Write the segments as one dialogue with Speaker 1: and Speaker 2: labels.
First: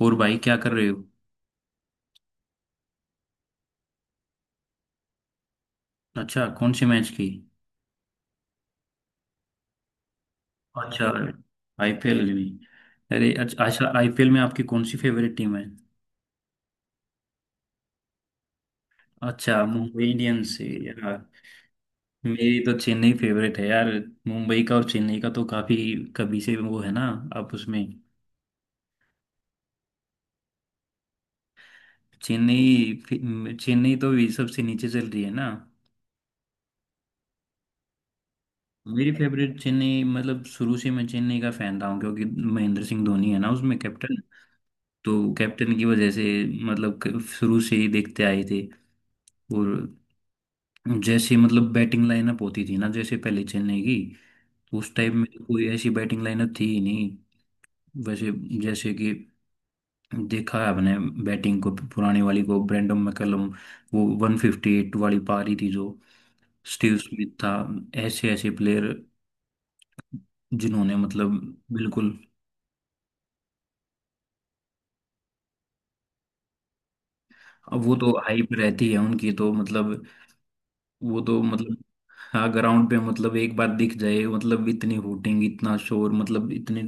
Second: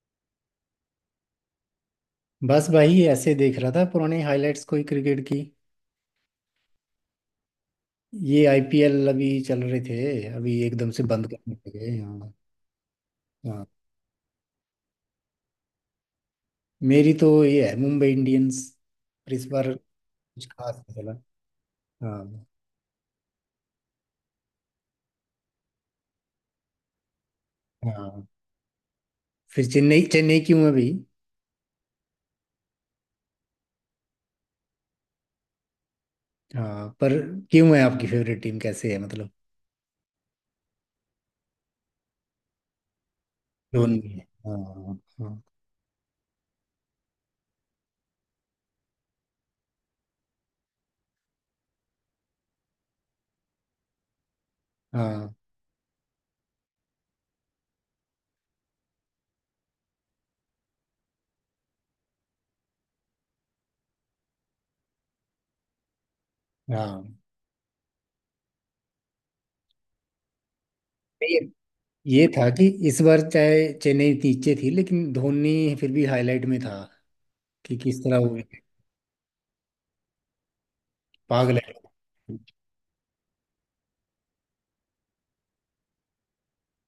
Speaker 1: और भाई क्या कर रहे हो?
Speaker 2: बस भाई ऐसे देख रहा था पुराने हाइलाइट्स कोई क्रिकेट की।
Speaker 1: अच्छा, कौन से मैच की?
Speaker 2: ये आईपीएल अभी चल रहे थे। अभी एकदम से
Speaker 1: अच्छा,
Speaker 2: बंद करने लगे।
Speaker 1: आईपीएल
Speaker 2: हाँ।
Speaker 1: में। अरे अच्छा
Speaker 2: हाँ,
Speaker 1: अच्छा, आईपीएल में आपकी कौन सी फेवरेट टीम है?
Speaker 2: मेरी तो ये है मुंबई इंडियंस। पर इस
Speaker 1: अच्छा,
Speaker 2: बार
Speaker 1: मुंबई
Speaker 2: कुछ
Speaker 1: इंडियंस है
Speaker 2: खास नहीं चला।
Speaker 1: यार।
Speaker 2: हाँ।
Speaker 1: मेरी तो चेन्नई फेवरेट है यार। मुंबई का और चेन्नई का तो काफी कभी से वो है ना, आप उसमें।
Speaker 2: हाँ, फिर चेन्नई चेन्नई क्यों है भाई?
Speaker 1: चेन्नई तो भी सबसे नीचे चल रही है ना।
Speaker 2: हाँ, पर क्यों है आपकी फेवरेट टीम, कैसे है
Speaker 1: मेरी
Speaker 2: मतलब?
Speaker 1: फेवरेट चेन्नई, मतलब शुरू से मैं चेन्नई का फैन रहा हूँ, क्योंकि महेंद्र सिंह धोनी है ना उसमें
Speaker 2: धोनी
Speaker 1: कैप्टन।
Speaker 2: है, हाँ
Speaker 1: तो
Speaker 2: हाँ।
Speaker 1: कैप्टन की वजह से मतलब शुरू से ही देखते आए थे। और जैसे मतलब बैटिंग लाइनअप होती थी ना जैसे पहले चेन्नई की, तो उस टाइम में
Speaker 2: हाँ।
Speaker 1: तो कोई ऐसी बैटिंग लाइनअप थी ही नहीं। वैसे जैसे कि देखा है अपने बैटिंग को, पुराने वाली को, ब्रेंडन मैकलम, वो 158 वाली पारी थी जो। स्टीव
Speaker 2: हाँ,
Speaker 1: स्मिथ था। ऐसे ऐसे प्लेयर जिन्होंने मतलब
Speaker 2: ये
Speaker 1: बिल्कुल।
Speaker 2: ये था कि इस बार चाहे चेन्नई नीचे थी लेकिन धोनी फिर भी हाईलाइट में था, कि
Speaker 1: अब वो
Speaker 2: किस
Speaker 1: तो
Speaker 2: तरह वो
Speaker 1: हाइप रहती है उनकी तो मतलब, वो तो
Speaker 2: पागल है।
Speaker 1: मतलब हाँ, ग्राउंड पे मतलब एक बार दिख जाए, मतलब इतनी हूटिंग, इतना शोर, मतलब इतने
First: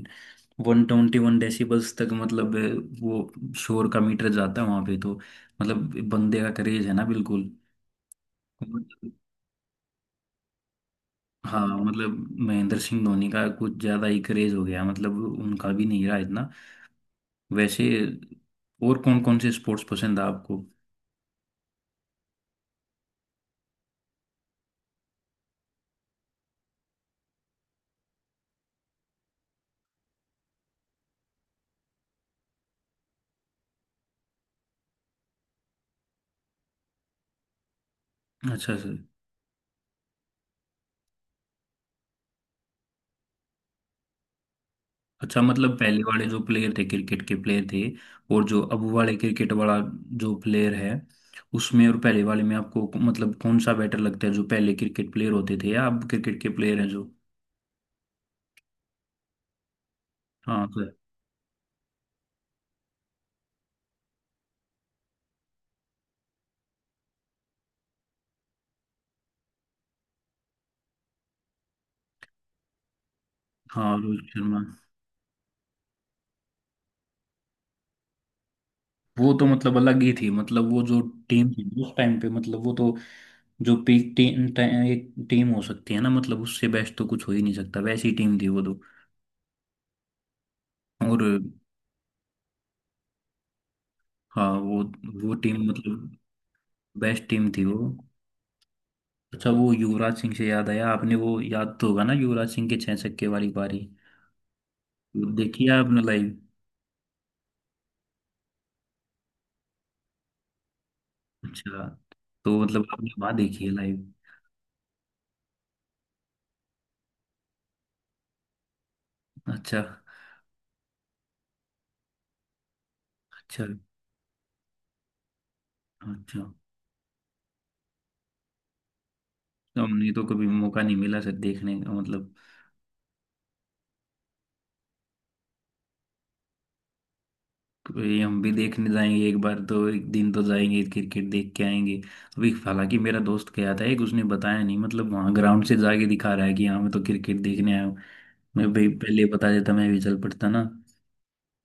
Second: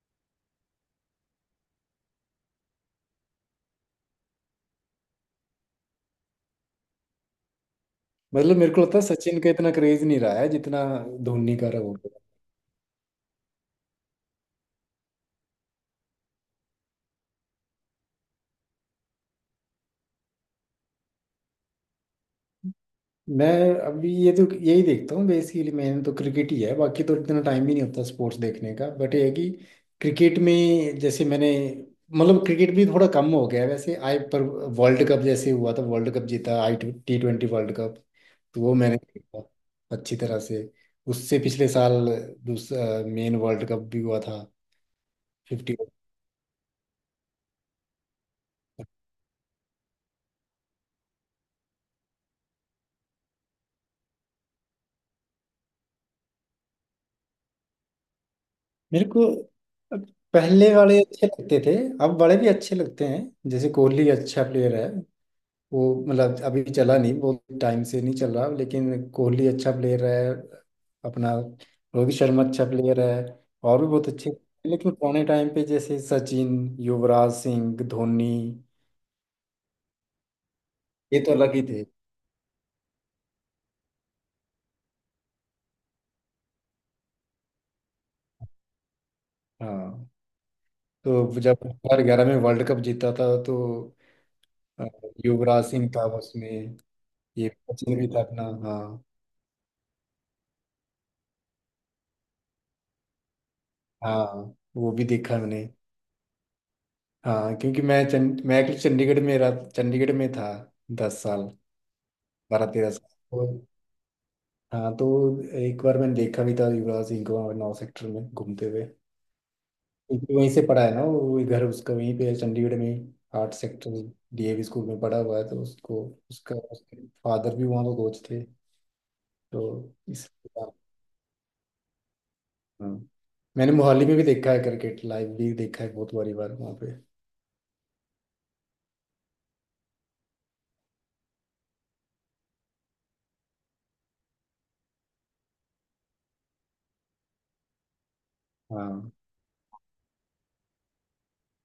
Speaker 1: 121 डेसिबल्स तक, मतलब वो शोर का मीटर जाता है वहां पे। तो मतलब बंदे का क्रेज है ना, बिल्कुल।
Speaker 2: मतलब मेरे को लगता है
Speaker 1: मतलब-
Speaker 2: सचिन का इतना क्रेज नहीं रहा है जितना धोनी
Speaker 1: हाँ
Speaker 2: का रहा
Speaker 1: मतलब
Speaker 2: होगा।
Speaker 1: महेंद्र सिंह धोनी का कुछ ज्यादा ही क्रेज हो गया, मतलब उनका भी नहीं रहा इतना। वैसे और कौन कौन से स्पोर्ट्स पसंद है आपको?
Speaker 2: मैं अभी ये तो यही देखता हूँ बेसिकली, मैंने तो क्रिकेट ही है, बाकी तो इतना टाइम ही नहीं होता स्पोर्ट्स देखने का, बट ये है कि क्रिकेट में, जैसे मैंने मतलब क्रिकेट भी थोड़ा कम हो गया है वैसे आई, पर वर्ल्ड कप जैसे हुआ था, वर्ल्ड कप जीता आई, T20 वर्ल्ड कप। तो वो
Speaker 1: अच्छा सर।
Speaker 2: मैंने देखा अच्छी तरह से। उससे पिछले साल दूसरा मेन वर्ल्ड कप भी हुआ था,
Speaker 1: अच्छा, मतलब
Speaker 2: फिफ्टी।
Speaker 1: पहले वाले जो प्लेयर थे क्रिकेट के प्लेयर थे, और जो अब वाले क्रिकेट वाला जो प्लेयर है, उसमें और पहले वाले में आपको मतलब कौन सा बेटर लगता है, जो पहले क्रिकेट प्लेयर होते थे या अब क्रिकेट के प्लेयर हैं जो?
Speaker 2: मेरे को
Speaker 1: हाँ
Speaker 2: पहले
Speaker 1: तो-।
Speaker 2: वाले अच्छे लगते थे। अब वाले भी अच्छे लगते हैं। जैसे कोहली अच्छा प्लेयर है, वो मतलब अभी चला नहीं, वो टाइम से नहीं चल रहा, लेकिन कोहली अच्छा प्लेयर है अपना। रोहित शर्मा अच्छा प्लेयर है। और भी
Speaker 1: हाँ
Speaker 2: बहुत
Speaker 1: रोहित
Speaker 2: अच्छे,
Speaker 1: शर्मा।
Speaker 2: लेकिन पुराने टाइम पे जैसे सचिन, युवराज सिंह, धोनी,
Speaker 1: वो तो मतलब अलग ही थी, मतलब वो जो
Speaker 2: ये तो
Speaker 1: टीम
Speaker 2: अलग ही
Speaker 1: थी
Speaker 2: थे।
Speaker 1: उस टाइम पे, मतलब वो तो जो पीक टीम, एक टीम हो सकती है ना मतलब, उससे बेस्ट तो कुछ हो ही नहीं सकता, वैसी टीम थी वो तो।
Speaker 2: हाँ,
Speaker 1: और
Speaker 2: तो जब 2011 में वर्ल्ड कप जीता था तो
Speaker 1: हाँ वो
Speaker 2: अ,
Speaker 1: वो टीम
Speaker 2: युवराज सिंह था
Speaker 1: मतलब
Speaker 2: उसमें।
Speaker 1: बेस्ट
Speaker 2: ये
Speaker 1: टीम थी वो।
Speaker 2: सचिन भी था अपना। हाँ।
Speaker 1: अच्छा, वो युवराज सिंह से याद आया आपने, वो याद तो होगा ना युवराज सिंह के छह छक्के वाली पारी?
Speaker 2: हाँ, वो भी
Speaker 1: वो
Speaker 2: देखा मैंने।
Speaker 1: देखी है आपने लाइव?
Speaker 2: हाँ, क्योंकि मैं एक्चुअली चंडीगढ़ में रहा, चंडीगढ़ में था 10 साल,
Speaker 1: अच्छा, तो
Speaker 2: बारह
Speaker 1: मतलब
Speaker 2: तेरह साल
Speaker 1: आपने वहां देखी
Speaker 2: तो।
Speaker 1: है लाइव?
Speaker 2: हाँ, तो एक बार मैंने देखा भी था युवराज सिंह को वहाँ नौ सेक्टर में घूमते हुए,
Speaker 1: अच्छा।
Speaker 2: क्योंकि वहीं से पढ़ा है ना, वो घर उसका वहीं पे है चंडीगढ़ में ही, आर्ट
Speaker 1: अच्छा।
Speaker 2: सेक्टर। डीएवी स्कूल में पढ़ा हुआ है तो उसको,
Speaker 1: अच्छा,
Speaker 2: उसका उसके फादर भी वहाँ का कोच थे तो
Speaker 1: तो हमने तो
Speaker 2: इस।
Speaker 1: कभी मौका नहीं मिला सर देखने का मतलब।
Speaker 2: हाँ, मैंने मोहाली में भी देखा है क्रिकेट, लाइव भी देखा है बहुत बारी बार वहाँ पे।
Speaker 1: ये हम भी देखने जाएंगे एक बार, तो एक दिन तो जाएंगे क्रिकेट देख के आएंगे। अभी हालांकि मेरा दोस्त गया था एक, उसने बताया नहीं, मतलब वहाँ ग्राउंड से जाके दिखा रहा है कि हाँ मैं तो क्रिकेट देखने आया हूँ। मैं भाई
Speaker 2: हाँ।
Speaker 1: पहले बता देता मैं भी चल पड़ता ना,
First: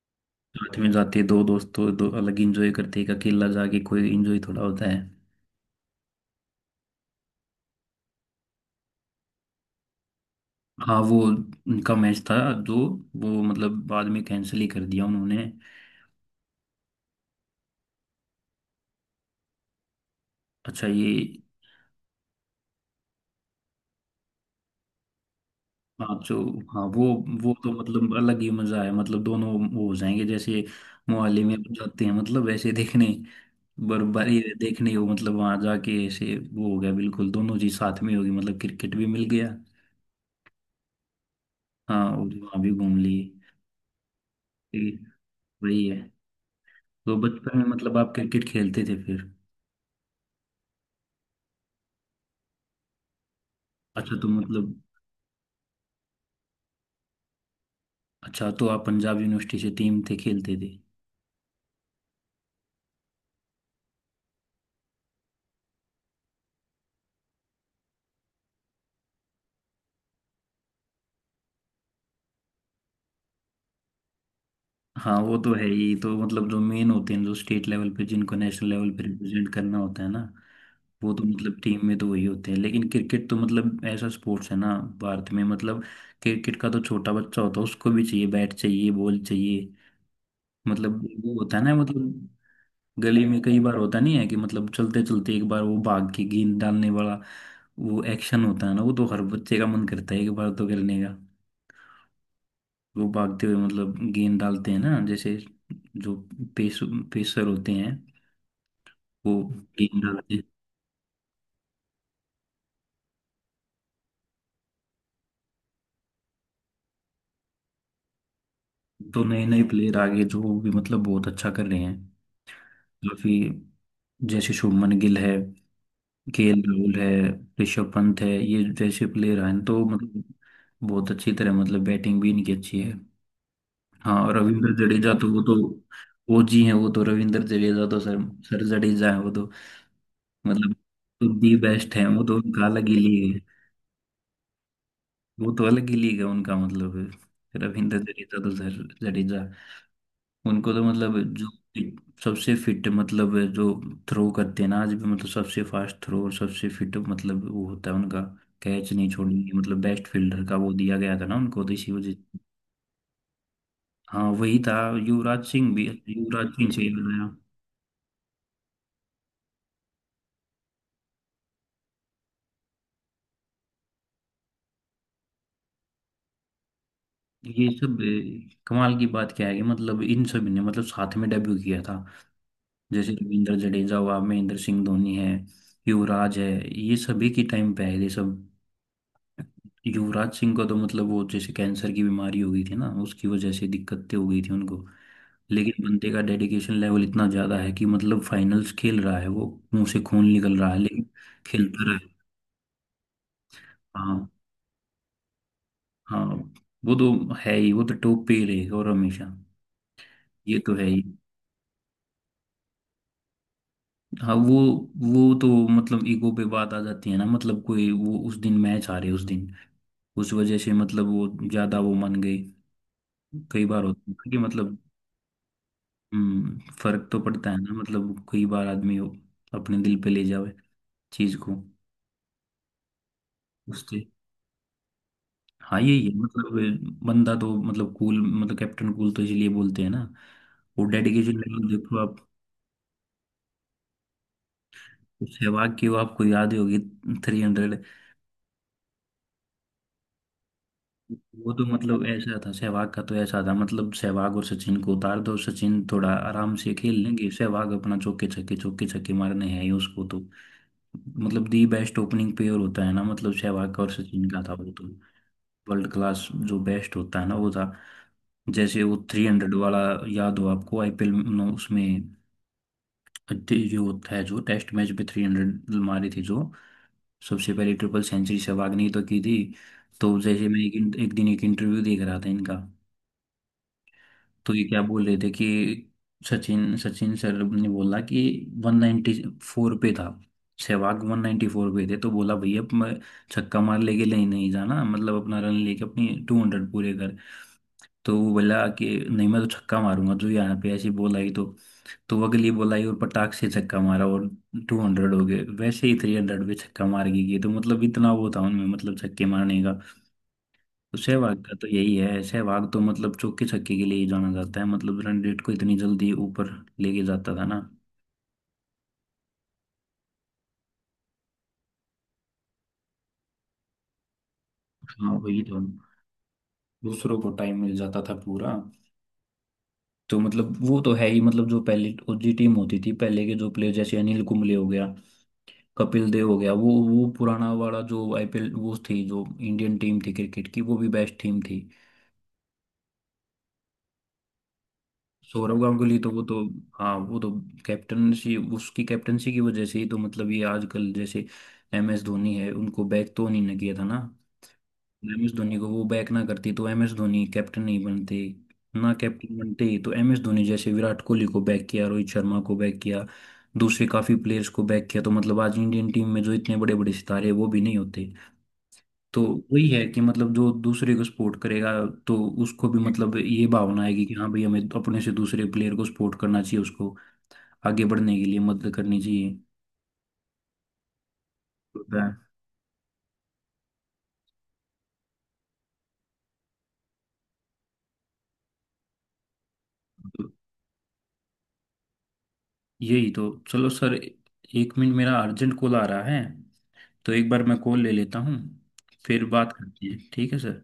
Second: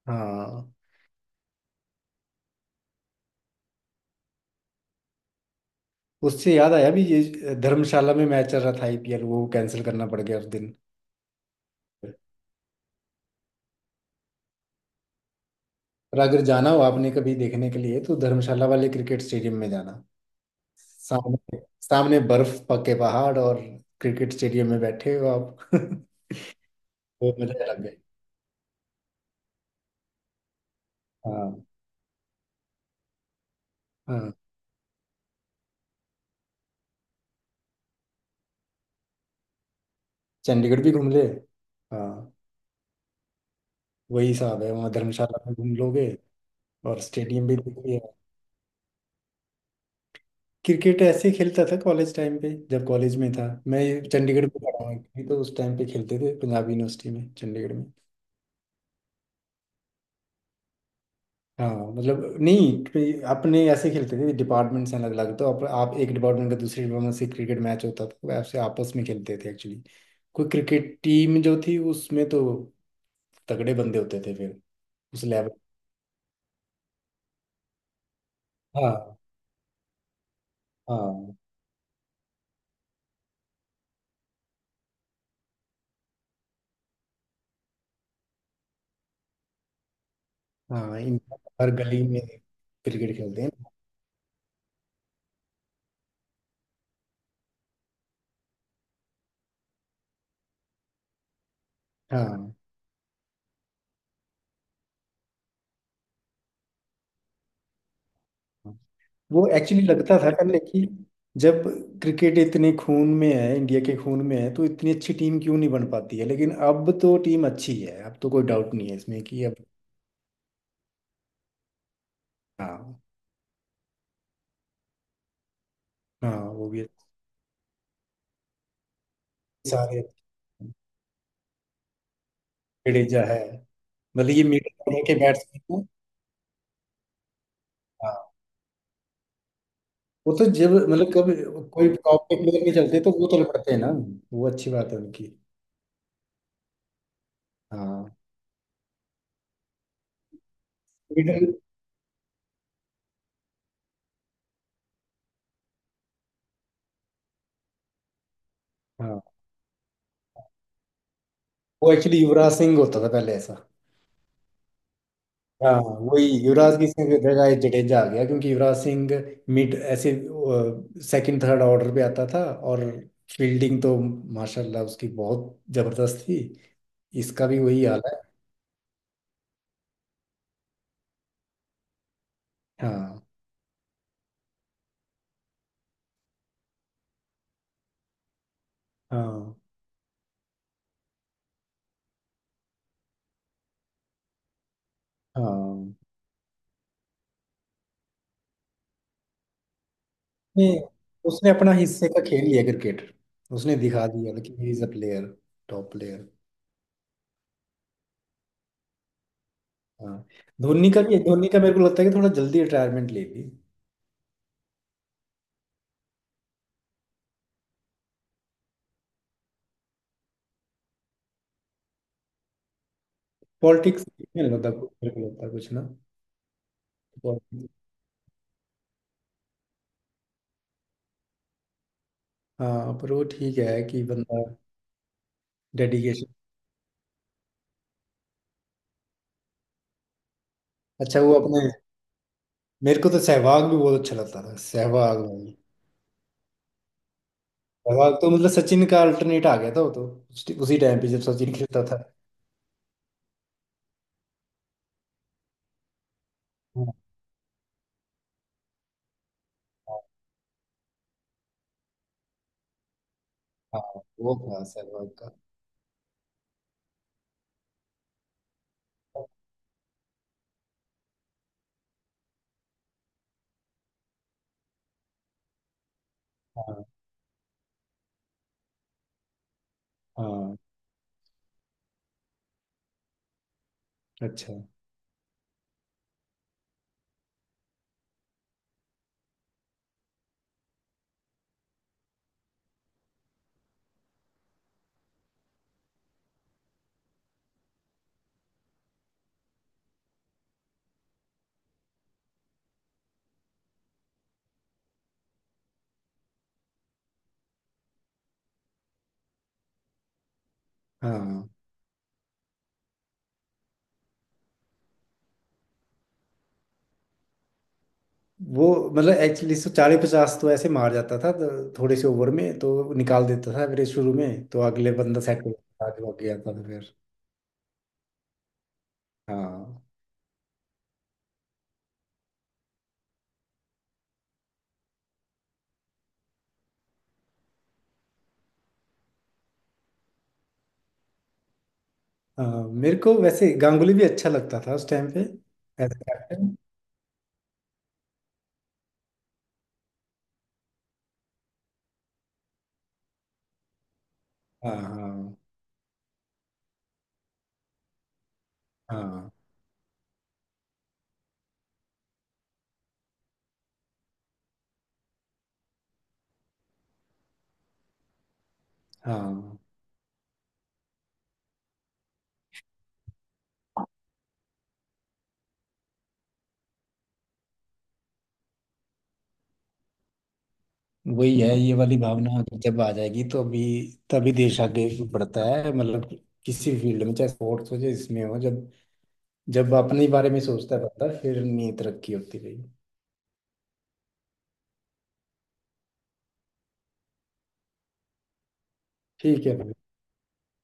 Speaker 2: हाँ,
Speaker 1: साथ में जाते। दो दोस्त तो दो अलग इंजॉय करते, एक अकेला जाके कोई इंजॉय थोड़ा होता है।
Speaker 2: उससे याद आया भी ये, धर्मशाला में मैच चल रहा था आईपीएल, वो कैंसिल करना पड़ गया उस दिन।
Speaker 1: हाँ वो उनका मैच था जो, वो मतलब बाद में कैंसिल ही कर दिया उन्होंने।
Speaker 2: पर अगर जाना हो आपने कभी देखने के लिए, तो धर्मशाला वाले क्रिकेट स्टेडियम में जाना।
Speaker 1: अच्छा। ये
Speaker 2: सामने सामने बर्फ पके पहाड़, और क्रिकेट स्टेडियम में बैठे हो आप
Speaker 1: हाँ जो। हाँ वो।
Speaker 2: वो
Speaker 1: वो
Speaker 2: मजा
Speaker 1: तो
Speaker 2: लग गए।
Speaker 1: मतलब अलग ही मजा है, मतलब दोनों वो हो जाएंगे। जैसे मोहाली में
Speaker 2: हाँ।
Speaker 1: जाते हैं मतलब ऐसे देखने,
Speaker 2: हाँ,
Speaker 1: बर्फबारी देखने हो मतलब वहां जाके ऐसे वो हो गया, बिल्कुल दोनों चीज साथ में होगी, मतलब क्रिकेट भी मिल गया।
Speaker 2: चंडीगढ़ भी घूम ले।
Speaker 1: हाँ और
Speaker 2: हाँ,
Speaker 1: वहां भी घूम लिए।
Speaker 2: वही हिसाब है,
Speaker 1: ये
Speaker 2: वहाँ धर्मशाला में घूम
Speaker 1: वही है।
Speaker 2: लोगे और
Speaker 1: तो
Speaker 2: स्टेडियम भी
Speaker 1: बचपन में
Speaker 2: देख
Speaker 1: मतलब
Speaker 2: लिए।
Speaker 1: आप क्रिकेट खेलते थे फिर?
Speaker 2: क्रिकेट ऐसे खेलता था कॉलेज टाइम पे, जब कॉलेज में था मैं।
Speaker 1: अच्छा तो
Speaker 2: चंडीगढ़ में
Speaker 1: मतलब।
Speaker 2: पढ़ा हूँ actually, तो उस टाइम पे खेलते थे पंजाब यूनिवर्सिटी में चंडीगढ़ में।
Speaker 1: अच्छा तो आप पंजाब यूनिवर्सिटी से टीम थे खेलते थे?
Speaker 2: हाँ मतलब नहीं पे- अपने ऐसे खेलते थे, डिपार्टमेंट्स हैं अलग अलग, तो आप एक डिपार्टमेंट का दूसरे डिपार्टमेंट से क्रिकेट मैच होता था, तो आपसे आपस में खेलते थे एक्चुअली। कोई क्रिकेट टीम जो थी उसमें तो तगड़े बंदे होते थे फिर।
Speaker 1: हाँ
Speaker 2: उस
Speaker 1: वो तो
Speaker 2: लेवल।
Speaker 1: है ही, तो मतलब जो मेन होते हैं जो स्टेट लेवल पे, जिनको नेशनल लेवल पे
Speaker 2: हाँ।
Speaker 1: रिप्रेजेंट करना होता है ना, वो तो
Speaker 2: हाँ।
Speaker 1: मतलब टीम में तो वही होते हैं, लेकिन क्रिकेट तो मतलब ऐसा स्पोर्ट्स है ना। भारत में मतलब क्रिकेट का तो छोटा बच्चा होता है उसको भी चाहिए, बैट चाहिए बॉल चाहिए,
Speaker 2: हाँ,
Speaker 1: मतलब
Speaker 2: इन
Speaker 1: वो होता है
Speaker 2: हर
Speaker 1: ना,
Speaker 2: गली में
Speaker 1: मतलब
Speaker 2: क्रिकेट
Speaker 1: गली में
Speaker 2: खेलते हैं।
Speaker 1: कई बार होता नहीं है कि मतलब चलते चलते एक बार वो भाग के गेंद डालने वाला, वो एक्शन होता है ना, वो तो हर बच्चे का मन करता है एक बार तो करने का।
Speaker 2: हाँ।
Speaker 1: वो भागते हुए मतलब गेंद डालते हैं ना, जैसे जो पेस पेसर होते हैं,
Speaker 2: हाँ।
Speaker 1: वो
Speaker 2: वो एक्चुअली
Speaker 1: गेंद
Speaker 2: लगता था
Speaker 1: डालते
Speaker 2: पहले कि जब क्रिकेट इतने खून में है, इंडिया के खून में है, तो इतनी अच्छी टीम क्यों नहीं बन पाती है, लेकिन अब तो टीम अच्छी है। अब तो कोई डाउट नहीं है
Speaker 1: हैं।
Speaker 2: इसमें
Speaker 1: तो
Speaker 2: कि
Speaker 1: नए
Speaker 2: अब।
Speaker 1: नए प्लेयर आगे जो भी मतलब बहुत अच्छा कर रहे हैं
Speaker 2: हाँ।
Speaker 1: काफी, जैसे शुभमन गिल है,
Speaker 2: हाँ,
Speaker 1: केएल
Speaker 2: वो भी
Speaker 1: राहुल
Speaker 2: अच्छे
Speaker 1: है, ऋषभ पंत है, ये जैसे प्लेयर हैं, तो
Speaker 2: सारे।
Speaker 1: मतलब बहुत अच्छी तरह मतलब बैटिंग भी इनकी अच्छी है।
Speaker 2: जडेजा है,
Speaker 1: हाँ,
Speaker 2: मतलब
Speaker 1: और
Speaker 2: ये मिड
Speaker 1: रविंद्र
Speaker 2: ऑर्डर
Speaker 1: जडेजा
Speaker 2: के
Speaker 1: तो वो तो,
Speaker 2: बैट्समैन हैं।
Speaker 1: वो जी हैं वो तो, रविंद्र जडेजा तो सर,
Speaker 2: हाँ,
Speaker 1: सर जडेजा है वो तो,
Speaker 2: वो तो जब मतलब कभी
Speaker 1: मतलब दी
Speaker 2: कोई
Speaker 1: बेस्ट है वो
Speaker 2: टॉप के
Speaker 1: तो,
Speaker 2: प्लेयर
Speaker 1: उनका
Speaker 2: नहीं
Speaker 1: अलग ही
Speaker 2: चलते तो वो
Speaker 1: लिए।
Speaker 2: चल पड़ते हैं ना। वो अच्छी बात है उनकी।
Speaker 1: वो तो अलग ही लीग है उनका, मतलब रविंद्र
Speaker 2: हाँ,
Speaker 1: जडेजा तो जडेजा, उनको तो मतलब जो
Speaker 2: मिडिल।
Speaker 1: सबसे फिट, मतलब जो थ्रो करते हैं ना आज भी, मतलब सबसे फास्ट थ्रो और सबसे फिट, मतलब वो होता है उनका। कैच नहीं
Speaker 2: हाँ,
Speaker 1: छोड़ेंगे, मतलब बेस्ट फील्डर का वो दिया गया था ना उनको तो,
Speaker 2: वो
Speaker 1: इसी वजह।
Speaker 2: एक्चुअली युवराज सिंह होता था पहले ऐसा।
Speaker 1: हाँ वही था, युवराज सिंह
Speaker 2: हाँ
Speaker 1: भी,
Speaker 2: वही,
Speaker 1: युवराज सिंह
Speaker 2: युवराज
Speaker 1: से
Speaker 2: की
Speaker 1: ही
Speaker 2: इसमें भी
Speaker 1: बनाया।
Speaker 2: जगह जडेजा आ गया, क्योंकि युवराज सिंह मिड ऐसे सेकंड थर्ड ऑर्डर पे आता था और फील्डिंग तो माशाल्लाह उसकी बहुत जबरदस्त थी। इसका भी
Speaker 1: ये
Speaker 2: वही
Speaker 1: सब
Speaker 2: हाल है।
Speaker 1: कमाल की बात क्या है कि मतलब इन सब ने मतलब साथ में डेब्यू किया था, जैसे
Speaker 2: हाँ।
Speaker 1: रविंद्र जडेजा हुआ, महेंद्र सिंह धोनी है, युवराज है, ये सभी की टाइम पे है ये सब।
Speaker 2: हाँ।
Speaker 1: युवराज सिंह को तो मतलब वो जैसे कैंसर की बीमारी हो गई थी ना, उसकी वजह से दिक्कतें हो गई थी उनको, लेकिन
Speaker 2: हाँ,
Speaker 1: बंदे का डेडिकेशन लेवल इतना ज्यादा है कि मतलब फाइनल्स खेल रहा है वो, मुंह से खून निकल रहा है
Speaker 2: नहीं,
Speaker 1: लेकिन
Speaker 2: उसने अपना
Speaker 1: खेलता रहा
Speaker 2: हिस्से
Speaker 1: है।
Speaker 2: का खेल लिया क्रिकेट। उसने दिखा
Speaker 1: हाँ।
Speaker 2: दिया कि he is a player, top
Speaker 1: हाँ
Speaker 2: प्लेयर।
Speaker 1: वो तो है ही, वो तो टॉप पे ही रहेगा और हमेशा,
Speaker 2: हाँ,
Speaker 1: ये तो है
Speaker 2: धोनी
Speaker 1: ही।
Speaker 2: का भी धोनी का मेरे को लगता है कि थोड़ा जल्दी रिटायरमेंट ले ली।
Speaker 1: हाँ वो तो मतलब ईगो पे बात आ जाती है ना, मतलब कोई वो उस दिन मैच हारे उस दिन, उस वजह से मतलब वो ज्यादा वो मान गई। कई बार होता
Speaker 2: पॉलिटिक्स
Speaker 1: है ना कि
Speaker 2: में
Speaker 1: मतलब
Speaker 2: मेरे को लगता कुछ ना।
Speaker 1: फर्क तो पड़ता है
Speaker 2: पॉलिटिक्स।
Speaker 1: ना, मतलब कई बार आदमी वो अपने दिल पे ले जावे चीज को,
Speaker 2: हाँ, पर वो ठीक है कि
Speaker 1: उससे।
Speaker 2: बंदा
Speaker 1: हाँ यही है,
Speaker 2: डेडिकेशन।
Speaker 1: मतलब बंदा तो मतलब कूल, मतलब कैप्टन कूल तो इसलिए बोलते हैं ना। वो
Speaker 2: अच्छा, वो
Speaker 1: डेडिकेशन लेवल
Speaker 2: अपने,
Speaker 1: देखो आप।
Speaker 2: मेरे को तो सहवाग भी बहुत अच्छा लगता था, सहवाग भाई।
Speaker 1: सहवाग की वो आपको याद ही होगी, 300।
Speaker 2: सहवाग तो मतलब सचिन का अल्टरनेट आ गया था वो तो, उसी टाइम पे जब
Speaker 1: वो
Speaker 2: सचिन
Speaker 1: तो
Speaker 2: खेलता था।
Speaker 1: मतलब ऐसा था सहवाग का तो, ऐसा था मतलब सहवाग और सचिन को उतार दो, सचिन थोड़ा आराम से खेल
Speaker 2: हाँ।
Speaker 1: लेंगे, सहवाग अपना चौके छक्के मारने हैं ही उसको तो। मतलब दी बेस्ट ओपनिंग पेयर होता है ना, मतलब सहवाग
Speaker 2: हाँ
Speaker 1: और
Speaker 2: हाँ,
Speaker 1: सचिन
Speaker 2: वो
Speaker 1: का था
Speaker 2: था
Speaker 1: वो तो,
Speaker 2: सहवाग का।
Speaker 1: वर्ल्ड क्लास जो बेस्ट होता है ना वो था। जैसे वो 300 वाला, याद हो आपको आईपीएल में उसमें, जो होता है जो टेस्ट मैच में 300 मारी थी जो,
Speaker 2: हाँ।
Speaker 1: सबसे पहले ट्रिपल सेंचुरी सहवाग ने ही तो की थी। तो जैसे
Speaker 2: हाँ,
Speaker 1: मैं एक दिन एक इंटरव्यू देख रहा था इनका, तो
Speaker 2: अच्छा।
Speaker 1: ये क्या बोल रहे थे कि सचिन सचिन सर ने बोला कि 194 पे था, सहवाग 194 पे थे, तो बोला भैया अब मैं छक्का मार लेके नहीं नहीं जाना, मतलब अपना रन लेके अपनी 200 पूरे कर। तो वो बोला कि नहीं मैं तो छक्का मारूंगा, जो यहाँ पे ऐसी बॉल आई तो वो अगली बॉल आई और पटाख से छक्का मारा और 200 हो गए। वैसे ही 300 पे छक्का मार के गए, तो मतलब इतना वो था उनमें, मतलब छक्के मारने। तो सहवाग
Speaker 2: हाँ,
Speaker 1: का तो यही है, सहवाग तो मतलब चौके छक्के के लिए ही जाना जाता है, मतलब रणजीत को इतनी जल्दी ऊपर लेके जाता था ना।
Speaker 2: वो मतलब एक्चुअली सौ चालीस पचास तो ऐसे मार जाता था, तो थोड़े से ओवर में तो निकाल देता था, फिर शुरू में तो अगले
Speaker 1: हाँ
Speaker 2: बंदा
Speaker 1: वही
Speaker 2: सेट हो
Speaker 1: तो,
Speaker 2: जाता था, जो आगे आता था फिर।
Speaker 1: दूसरों को टाइम मिल जाता था पूरा।
Speaker 2: हाँ।
Speaker 1: तो मतलब वो तो है ही, मतलब जो पहले ओजी टीम होती थी, पहले के जो प्लेयर जैसे अनिल कुंबले हो गया, कपिल देव हो गया, वो पुराना वाला जो आईपीएल, वो थी जो इंडियन टीम थी क्रिकेट की, वो भी बेस्ट टीम थी।
Speaker 2: हाँ, मेरे को वैसे गांगुली भी अच्छा लगता था उस टाइम पे।
Speaker 1: सौरव
Speaker 2: एज
Speaker 1: गांगुली तो वो तो,
Speaker 2: कैप्टन।
Speaker 1: हाँ वो तो, कैप्टनसी उसकी, कैप्टनसी की वजह से ही तो मतलब ये आजकल जैसे एम एस धोनी है उनको बैक तो नहीं ना किया था ना।
Speaker 2: हाँ
Speaker 1: एम एस
Speaker 2: हाँ।
Speaker 1: धोनी को वो बैक ना करती तो एम एस धोनी कैप्टन नहीं बनते, ना
Speaker 2: हाँ।
Speaker 1: कैप्टन बनते ही तो, एम एस धोनी जैसे विराट कोहली को बैक किया, रोहित शर्मा को बैक किया, दूसरे काफी प्लेयर्स को बैक किया, तो मतलब आज इंडियन टीम में जो इतने बड़े बड़े सितारे हैं वो भी नहीं होते। तो
Speaker 2: हाँ,
Speaker 1: वही है कि मतलब जो दूसरे को सपोर्ट करेगा, तो उसको भी मतलब ये भावना आएगी कि हाँ भाई हमें अपने से दूसरे प्लेयर को सपोर्ट करना चाहिए, उसको आगे बढ़ने के लिए मदद करनी चाहिए,
Speaker 2: वही है ये वाली
Speaker 1: होता है।
Speaker 2: भावना, जब आ जाएगी, तो अभी तभी देश आगे बढ़ता है मतलब, किसी फील्ड में चाहे स्पोर्ट्स हो चाहे इसमें हो, जब जब अपने ही
Speaker 1: तो
Speaker 2: बारे में सोचता रहता है फिर नहीं तरक्की होती रही।
Speaker 1: यही तो, चलो सर एक मिनट मेरा अर्जेंट कॉल आ रहा है, तो एक बार मैं कॉल ले लेता हूँ, फिर
Speaker 2: ठीक
Speaker 1: बात
Speaker 2: है।
Speaker 1: करते हैं, ठीक है सर।